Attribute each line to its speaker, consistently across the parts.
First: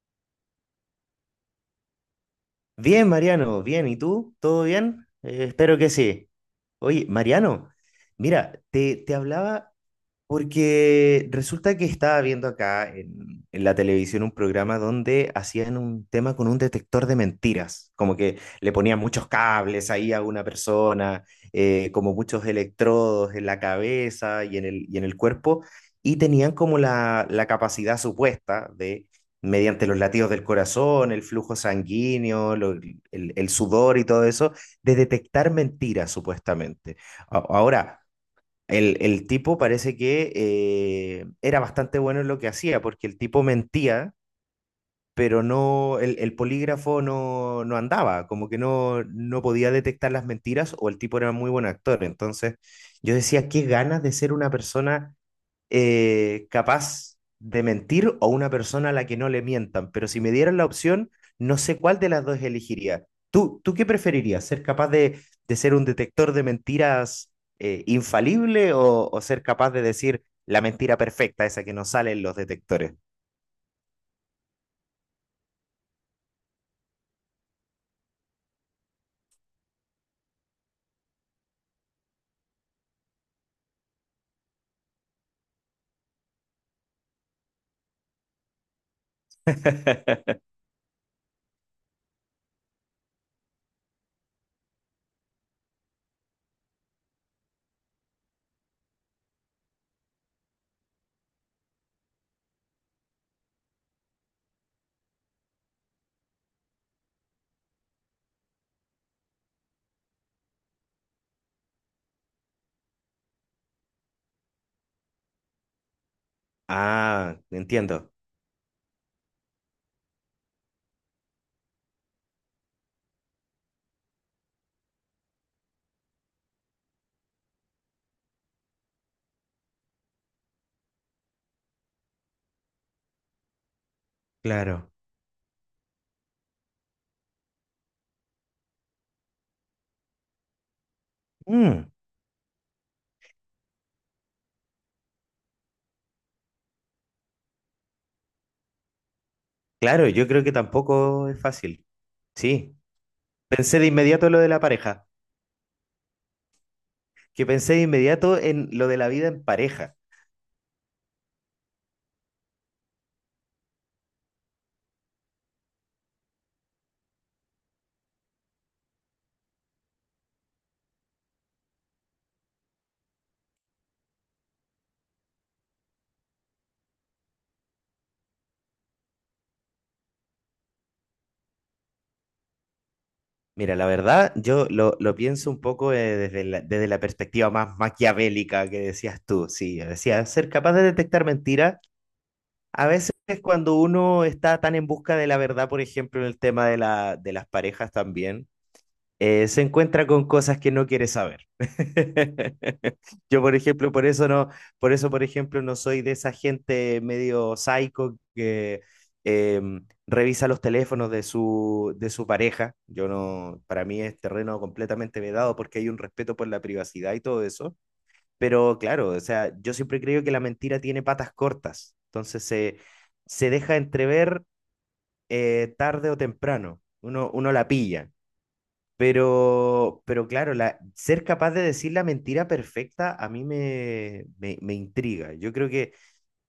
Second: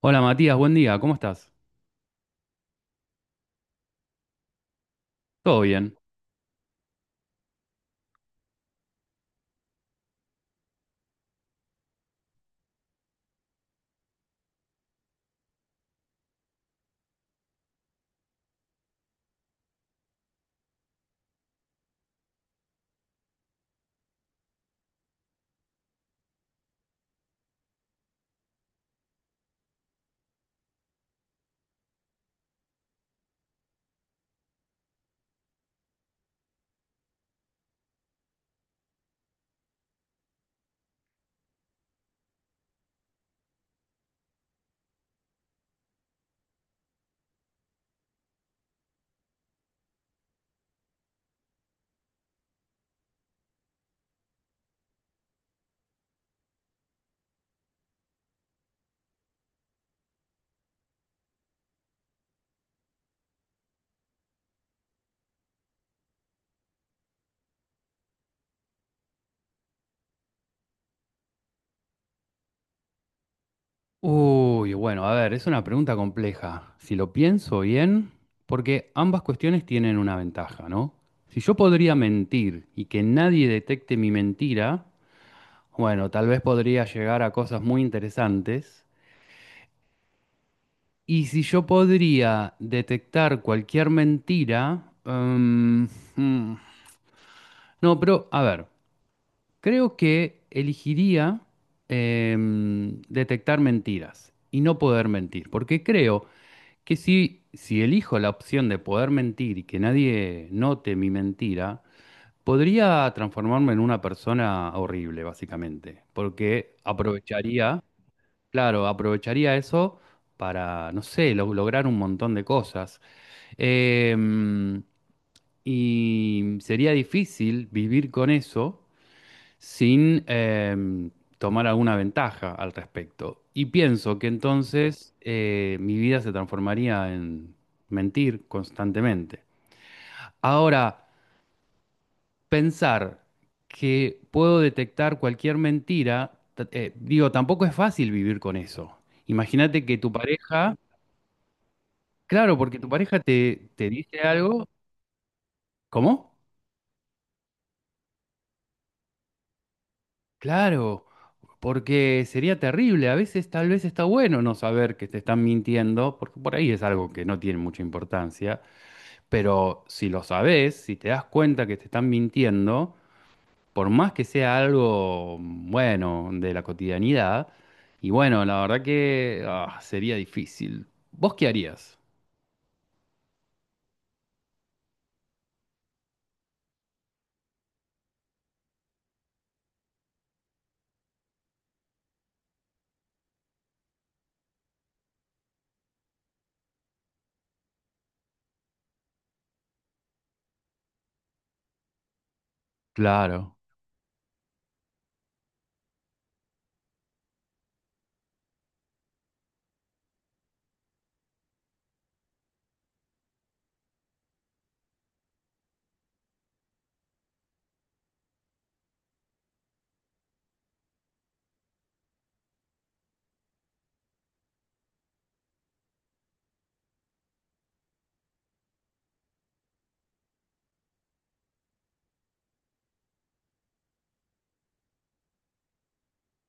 Speaker 1: Hola Matías, buen día, ¿cómo estás?
Speaker 2: Bien, Mariano, bien. ¿Y tú? ¿Todo bien?
Speaker 1: ¿Todo
Speaker 2: Espero que
Speaker 1: bien?
Speaker 2: sí. Oye, Mariano, mira, te hablaba porque resulta que estaba viendo acá en la televisión un programa donde hacían un tema con un detector de mentiras, como que le ponían muchos cables ahí a una persona, como muchos electrodos en la cabeza y y en el cuerpo, y tenían como la capacidad supuesta de, mediante los latidos del corazón, el flujo sanguíneo, el sudor y todo eso, de detectar mentiras supuestamente. Ahora, el tipo parece que era bastante bueno en lo que hacía, porque el tipo mentía, pero no, el polígrafo no, no andaba, como que no, no podía detectar las mentiras o el tipo era muy buen actor. Entonces yo decía, qué ganas de ser una persona capaz de mentir o una persona a la que no le mientan, pero si me dieran la opción, no sé cuál de las dos elegiría. ¿Tú qué preferirías? ¿Ser capaz de ser un detector de mentiras infalible o ser capaz de decir la mentira perfecta, esa que no sale en los detectores?
Speaker 1: Uy, bueno, a ver, es una pregunta compleja. Si lo pienso bien, porque ambas cuestiones tienen una ventaja, ¿no? Si yo podría mentir y que nadie detecte mi mentira, bueno, tal vez podría llegar a cosas muy interesantes. Y si yo podría detectar cualquier mentira, mm, no, pero a ver. Creo que elegiría detectar mentiras y no poder mentir, porque creo que si elijo la opción de poder mentir y que nadie note mi mentira, podría transformarme en una persona horrible, básicamente, porque
Speaker 2: Ah,
Speaker 1: aprovecharía,
Speaker 2: entiendo.
Speaker 1: claro, aprovecharía eso para, no sé, lograr un montón de cosas. Em, y sería difícil vivir con eso sin tomar alguna ventaja al respecto. Y pienso que
Speaker 2: Claro.
Speaker 1: entonces mi vida se transformaría en mentir constantemente. Ahora,
Speaker 2: Mm,
Speaker 1: pensar que puedo detectar cualquier mentira, digo, tampoco es fácil vivir con eso. Imagínate que
Speaker 2: claro,
Speaker 1: tu
Speaker 2: yo creo que
Speaker 1: pareja,
Speaker 2: tampoco es fácil.
Speaker 1: claro,
Speaker 2: Sí.
Speaker 1: porque tu pareja
Speaker 2: Pensé de
Speaker 1: te dice
Speaker 2: inmediato en lo de la
Speaker 1: algo,
Speaker 2: pareja,
Speaker 1: ¿cómo?
Speaker 2: que pensé de inmediato en lo de la vida en pareja.
Speaker 1: Claro, porque sería terrible. A veces tal vez está bueno no saber que te están mintiendo, porque por ahí es algo que no tiene mucha importancia, pero si lo sabes, si te das cuenta que te están mintiendo, por más que sea algo bueno de la cotidianidad, y bueno, la verdad que ah, sería difícil. ¿Vos qué harías?
Speaker 2: Mira, la verdad, yo lo pienso un poco desde la perspectiva más maquiavélica que decías tú. Sí, decía, ser capaz de detectar mentiras. A veces cuando uno está tan en busca de la verdad, por ejemplo, en el tema de la, de las parejas también, se encuentra con cosas que no quiere saber. Yo, por
Speaker 1: Claro,
Speaker 2: ejemplo, por eso no, por eso, por ejemplo, no soy de esa gente medio psycho que eh, revisa los teléfonos de su pareja. Yo no, para mí es terreno completamente vedado porque hay un respeto por la privacidad y todo eso. Pero claro, o sea, yo siempre creo que la mentira tiene patas cortas. Entonces se deja entrever tarde o temprano. Uno, uno la pilla. Pero claro, la, ser capaz de decir la mentira perfecta a mí me, me, me intriga. Yo creo que,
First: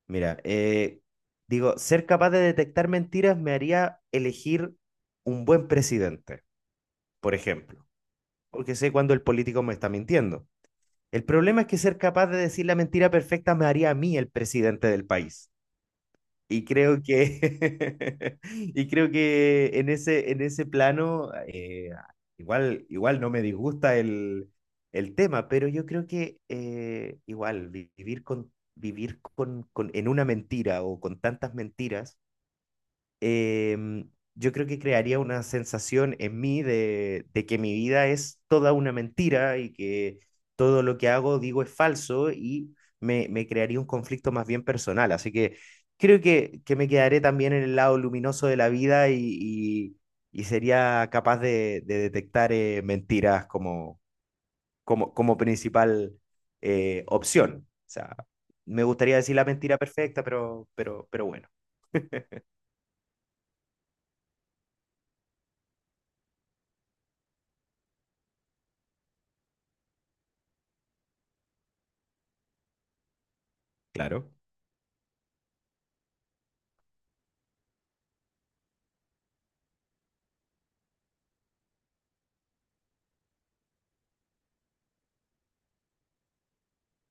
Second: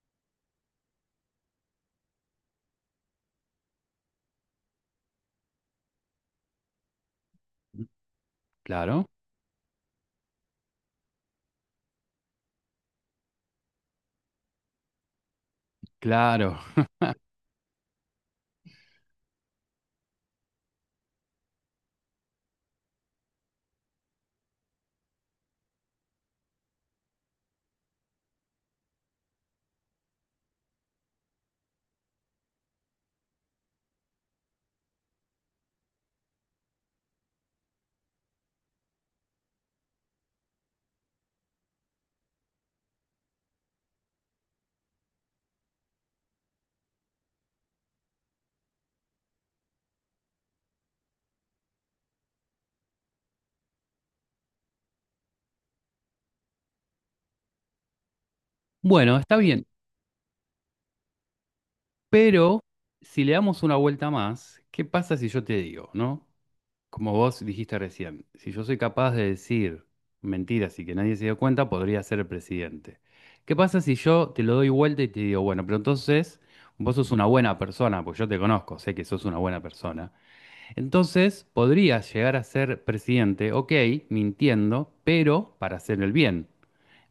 Speaker 2: mira, digo, ser capaz de detectar mentiras me haría elegir un buen presidente, por ejemplo, porque sé
Speaker 1: claro,
Speaker 2: cuando el político me está mintiendo. El problema es que ser capaz de decir la mentira perfecta me haría a mí el presidente del país.
Speaker 1: claro.
Speaker 2: Y creo que, y creo que en ese plano, igual, igual no me disgusta el tema, pero yo creo que igual vivir con, en una mentira o con tantas mentiras em, yo creo que crearía una sensación en mí de que mi vida es toda una mentira y que todo lo que hago, digo, es falso y me crearía un conflicto más bien personal. Así que creo que me quedaré también en el lado luminoso de la vida y, y- y sería capaz de detectar mentiras como, como, como principal opción. O sea, me
Speaker 1: Bueno,
Speaker 2: gustaría
Speaker 1: está
Speaker 2: decir la
Speaker 1: bien,
Speaker 2: mentira perfecta, pero bueno,
Speaker 1: pero si le damos una vuelta más, ¿qué pasa si yo te digo, no? Como vos dijiste recién, si yo soy capaz de decir mentiras y que nadie se dio cuenta, podría ser el presidente. ¿Qué pasa si yo
Speaker 2: claro,
Speaker 1: te lo doy vuelta y te digo, bueno, pero entonces vos sos una buena persona, pues yo te conozco, sé que sos una buena persona. Entonces podrías llegar a ser presidente, ok, mintiendo, pero para hacer el bien.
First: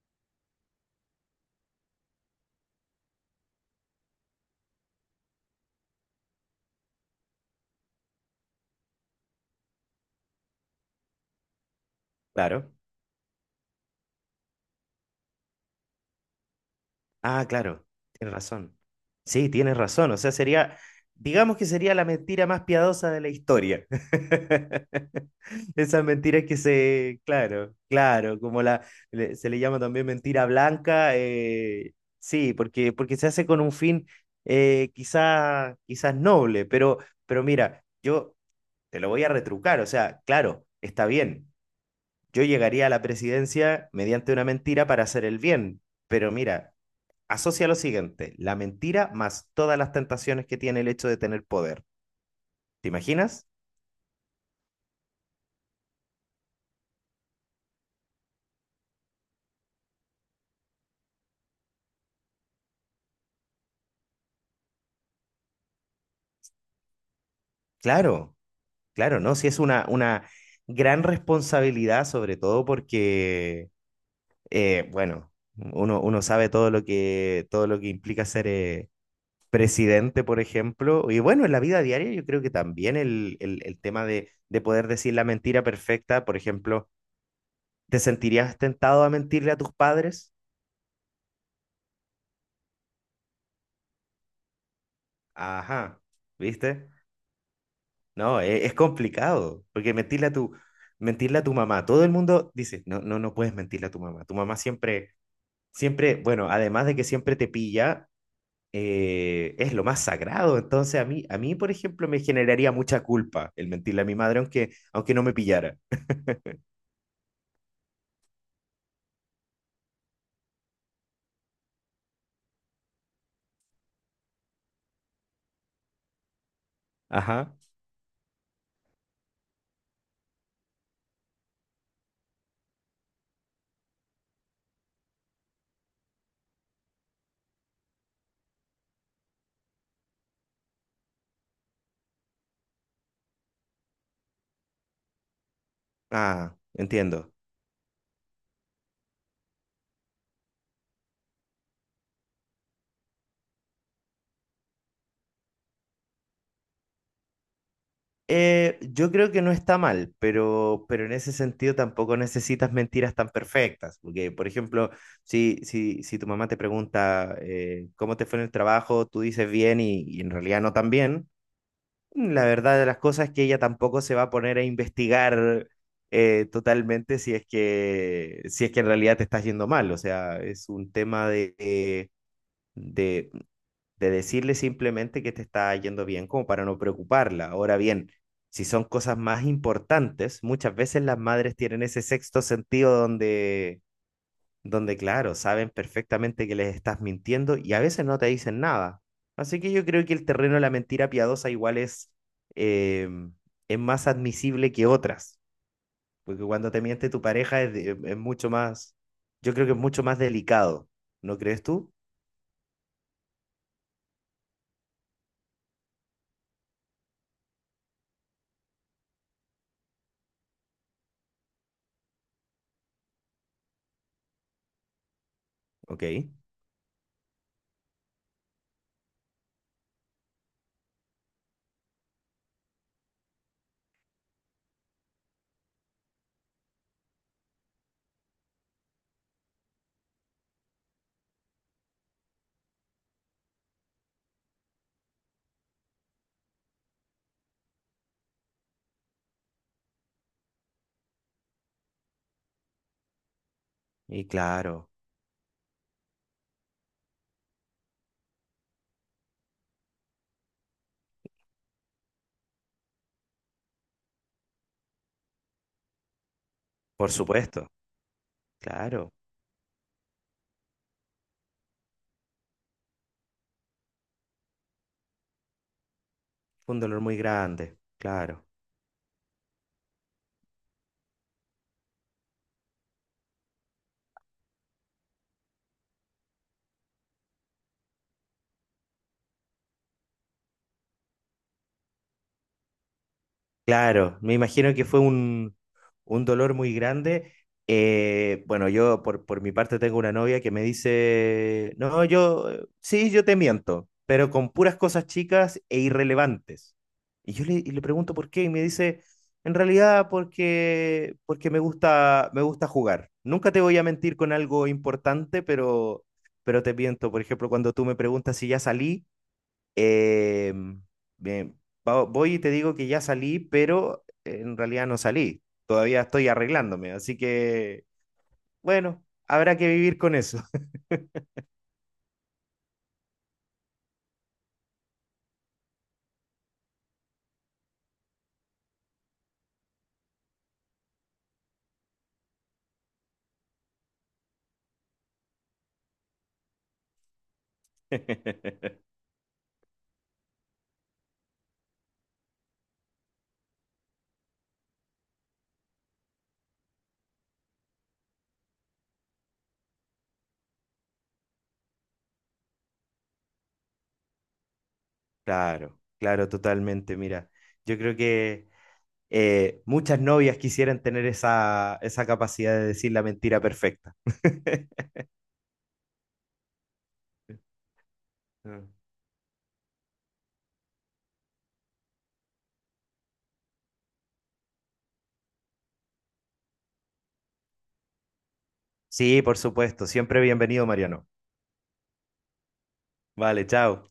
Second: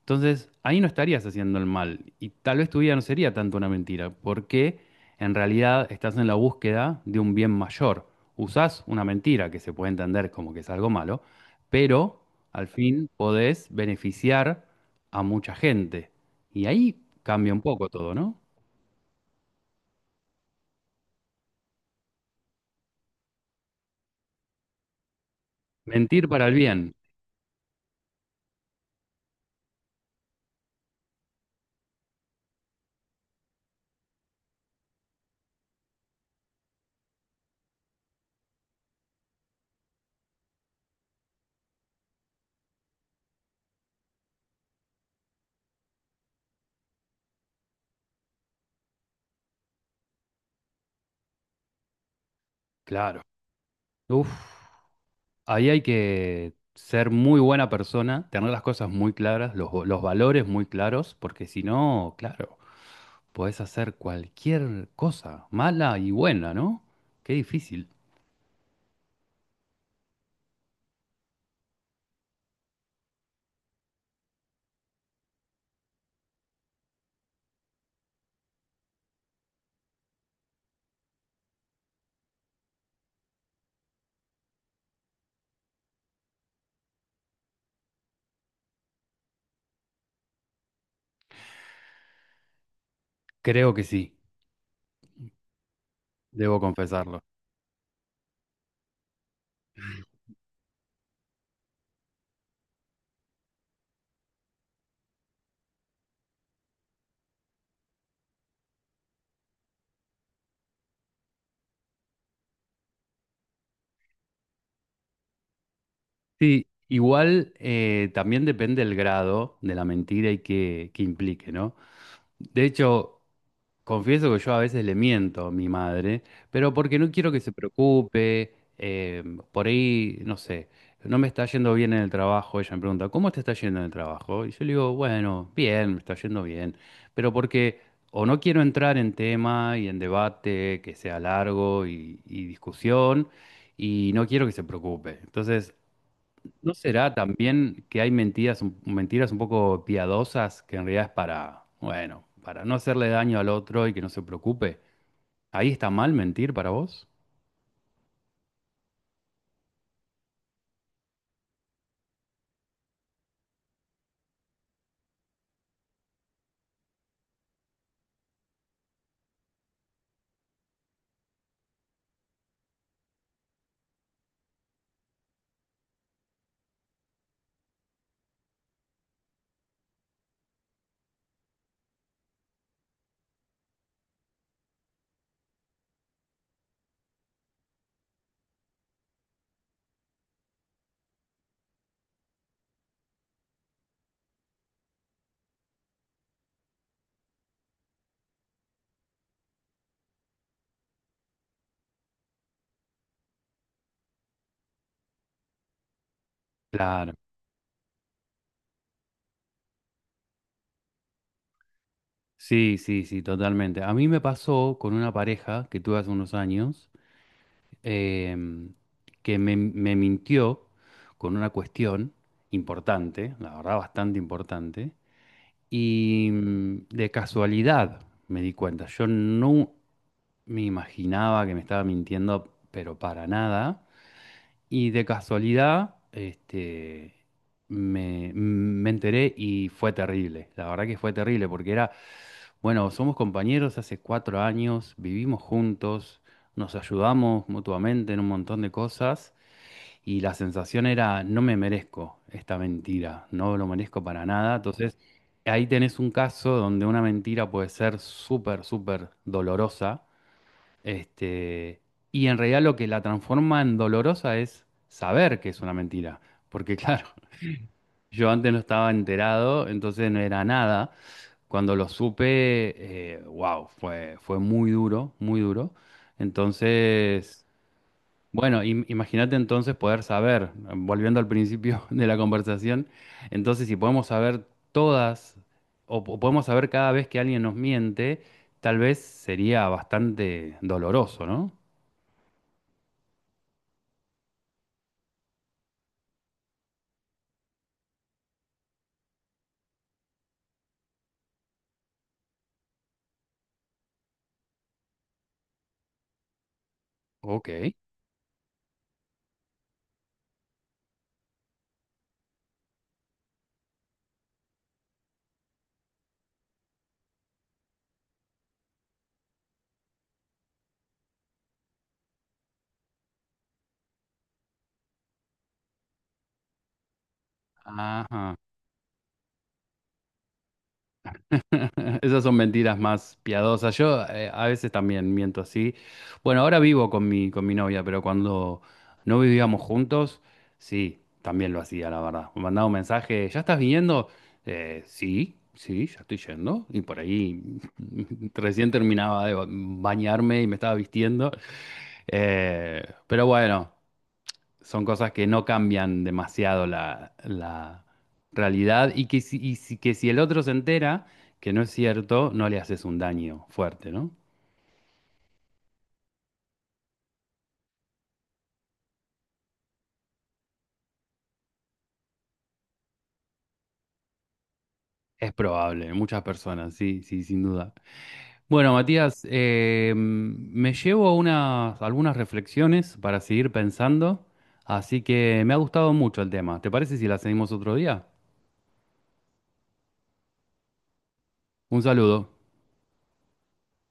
Speaker 1: Entonces, ahí no estarías haciendo el mal y tal vez tu vida no sería tanto una mentira, porque en realidad estás en la búsqueda de un bien mayor. Usás una mentira que se puede entender como que es algo malo, pero al
Speaker 2: claro.
Speaker 1: fin podés beneficiar a mucha gente. Y ahí
Speaker 2: Ah,
Speaker 1: cambia un
Speaker 2: claro,
Speaker 1: poco todo,
Speaker 2: tienes
Speaker 1: ¿no?
Speaker 2: razón. Sí, tienes razón. O sea, sería, digamos que sería la mentira más piadosa de la historia. Esas
Speaker 1: Mentir
Speaker 2: mentiras
Speaker 1: para el
Speaker 2: que
Speaker 1: bien,
Speaker 2: se, claro, claro, como la, se le llama también mentira blanca. Sí, porque, porque se hace con un fin quizá, quizás noble, pero mira, yo te lo voy a retrucar. O sea, claro, está bien. Yo llegaría a la presidencia mediante una mentira para hacer el bien, pero mira. Asocia lo siguiente, la mentira más todas las tentaciones que tiene el hecho de tener poder. ¿Te
Speaker 1: claro.
Speaker 2: imaginas?
Speaker 1: Uf, ahí hay que ser muy buena persona, tener las cosas muy claras, los valores muy claros, porque si no, claro. Podés hacer cualquier cosa, mala y buena, ¿no? Qué difícil.
Speaker 2: Claro, claro, ¿no? Si es una gran responsabilidad, sobre todo porque, bueno, uno, uno sabe todo lo que implica ser presidente, por ejemplo. Y bueno, en la vida diaria yo creo que también el tema de poder decir la mentira perfecta, por ejemplo, ¿te sentirías tentado a mentirle a tus padres?
Speaker 1: Creo que sí,
Speaker 2: Ajá,
Speaker 1: debo
Speaker 2: ¿viste?
Speaker 1: confesarlo.
Speaker 2: No, es, complicado, porque mentirle a tu mamá, todo el mundo dice, no, no, no puedes mentirle a tu mamá. Tu mamá siempre, siempre, bueno, además de que siempre te pilla, es lo más sagrado. Entonces a mí, por ejemplo, me generaría mucha culpa el mentirle a mi madre, aunque, aunque no me pillara.
Speaker 1: Sí, igual también depende el grado de la mentira y qué implique, ¿no? De hecho, confieso que yo a veces le miento a mi madre, pero porque no quiero que se
Speaker 2: Ajá.
Speaker 1: preocupe, por ahí, no sé, no me está yendo bien en el trabajo, ella me pregunta, ¿cómo te está yendo en el trabajo? Y yo le digo, bueno, bien, me está yendo bien, pero porque o no quiero entrar en tema y en debate que sea largo y discusión, y no quiero que se preocupe. Entonces,
Speaker 2: Ah,
Speaker 1: ¿no será
Speaker 2: entiendo.
Speaker 1: también que hay mentiras, mentiras un poco piadosas que en realidad es para, bueno, para no hacerle daño al otro y que no se preocupe? ¿Ahí está mal mentir para vos?
Speaker 2: Yo creo que no está mal, pero en ese sentido tampoco necesitas mentiras tan perfectas, porque por ejemplo, si, si, si tu mamá te pregunta cómo te fue en el trabajo, tú dices bien y en realidad no tan bien, la verdad de las cosas es que ella tampoco se va a poner a investigar totalmente si es que, si es que en realidad te estás yendo mal, o sea, es un tema de, de decirle simplemente que te está yendo bien como para no preocuparla. Ahora bien, si son cosas más importantes, muchas veces las madres tienen ese sexto sentido donde, donde claro, saben perfectamente que les estás mintiendo y a veces no te dicen nada. Así que yo creo que el terreno de la mentira piadosa igual eh, es más admisible que otras, porque cuando te miente
Speaker 1: Claro.
Speaker 2: tu pareja es, es mucho más, yo creo que es mucho más delicado, ¿no crees tú?
Speaker 1: Sí, sí, sí, totalmente. A mí me pasó con una pareja que tuve hace unos años em, que me mintió con una cuestión importante, la verdad bastante importante,
Speaker 2: Ok,
Speaker 1: y de casualidad me di cuenta. Yo no, me imaginaba que me estaba mintiendo, pero para nada. Y de casualidad, este, me enteré y fue terrible. La verdad que fue terrible porque era, bueno, somos compañeros hace cuatro años, vivimos juntos, nos ayudamos mutuamente en un montón de cosas y la sensación era, no me merezco esta mentira, no lo merezco
Speaker 2: y
Speaker 1: para nada.
Speaker 2: claro,
Speaker 1: Entonces, ahí tenés un caso donde una mentira puede ser súper, súper dolorosa este, y en realidad lo que la transforma en dolorosa es saber que es una mentira. Porque claro,
Speaker 2: por supuesto.
Speaker 1: yo antes no estaba
Speaker 2: Claro,
Speaker 1: enterado, entonces no era nada. Cuando lo supe, wow, fue, fue muy duro, muy duro.
Speaker 2: fue un dolor muy
Speaker 1: Entonces,
Speaker 2: grande, claro,
Speaker 1: bueno, imagínate entonces poder saber, volviendo al principio de la conversación, entonces si podemos saber todas, o podemos saber cada vez que alguien nos miente, tal vez sería bastante doloroso, ¿no?
Speaker 2: claro, me imagino que fue un dolor muy grande. Bueno, yo por mi parte tengo una novia que me dice, no, yo, sí, yo te miento, pero con puras cosas chicas e irrelevantes. Y yo le, y
Speaker 1: Ok.
Speaker 2: le pregunto por qué y me dice, en realidad porque, porque me gusta jugar. Nunca te voy a mentir con algo importante, pero te miento. Por ejemplo, cuando tú me preguntas si ya salí. Eh, Bien, voy y te digo que ya salí, pero en realidad no salí. Todavía estoy arreglándome, así que,
Speaker 1: Ajá.
Speaker 2: bueno, habrá que vivir con eso.
Speaker 1: Esas son mentiras más piadosas. Yo a veces también miento así. Bueno, ahora vivo con con mi novia, pero cuando no vivíamos juntos, sí, también lo hacía, la verdad. Me mandaba un mensaje, ¿ya estás viniendo? Sí, sí, ya estoy yendo. Y por ahí recién terminaba de bañarme y me estaba vistiendo. Eh, pero bueno, son cosas que no cambian demasiado la realidad y que que si el otro se entera que no es cierto, no le haces un daño fuerte, ¿no?
Speaker 2: Claro, claro, totalmente. Mira, yo creo que muchas novias quisieran tener esa, esa capacidad de decir la mentira perfecta.
Speaker 1: Es probable, muchas personas, sí, sí, sin duda. Bueno, Matías, me llevo unas, algunas reflexiones para seguir pensando, así que me ha gustado mucho el tema. ¿Te parece si la seguimos otro día?
Speaker 2: Sí, por supuesto. Siempre bienvenido, Mariano.
Speaker 1: Un saludo.
Speaker 2: Vale, chao.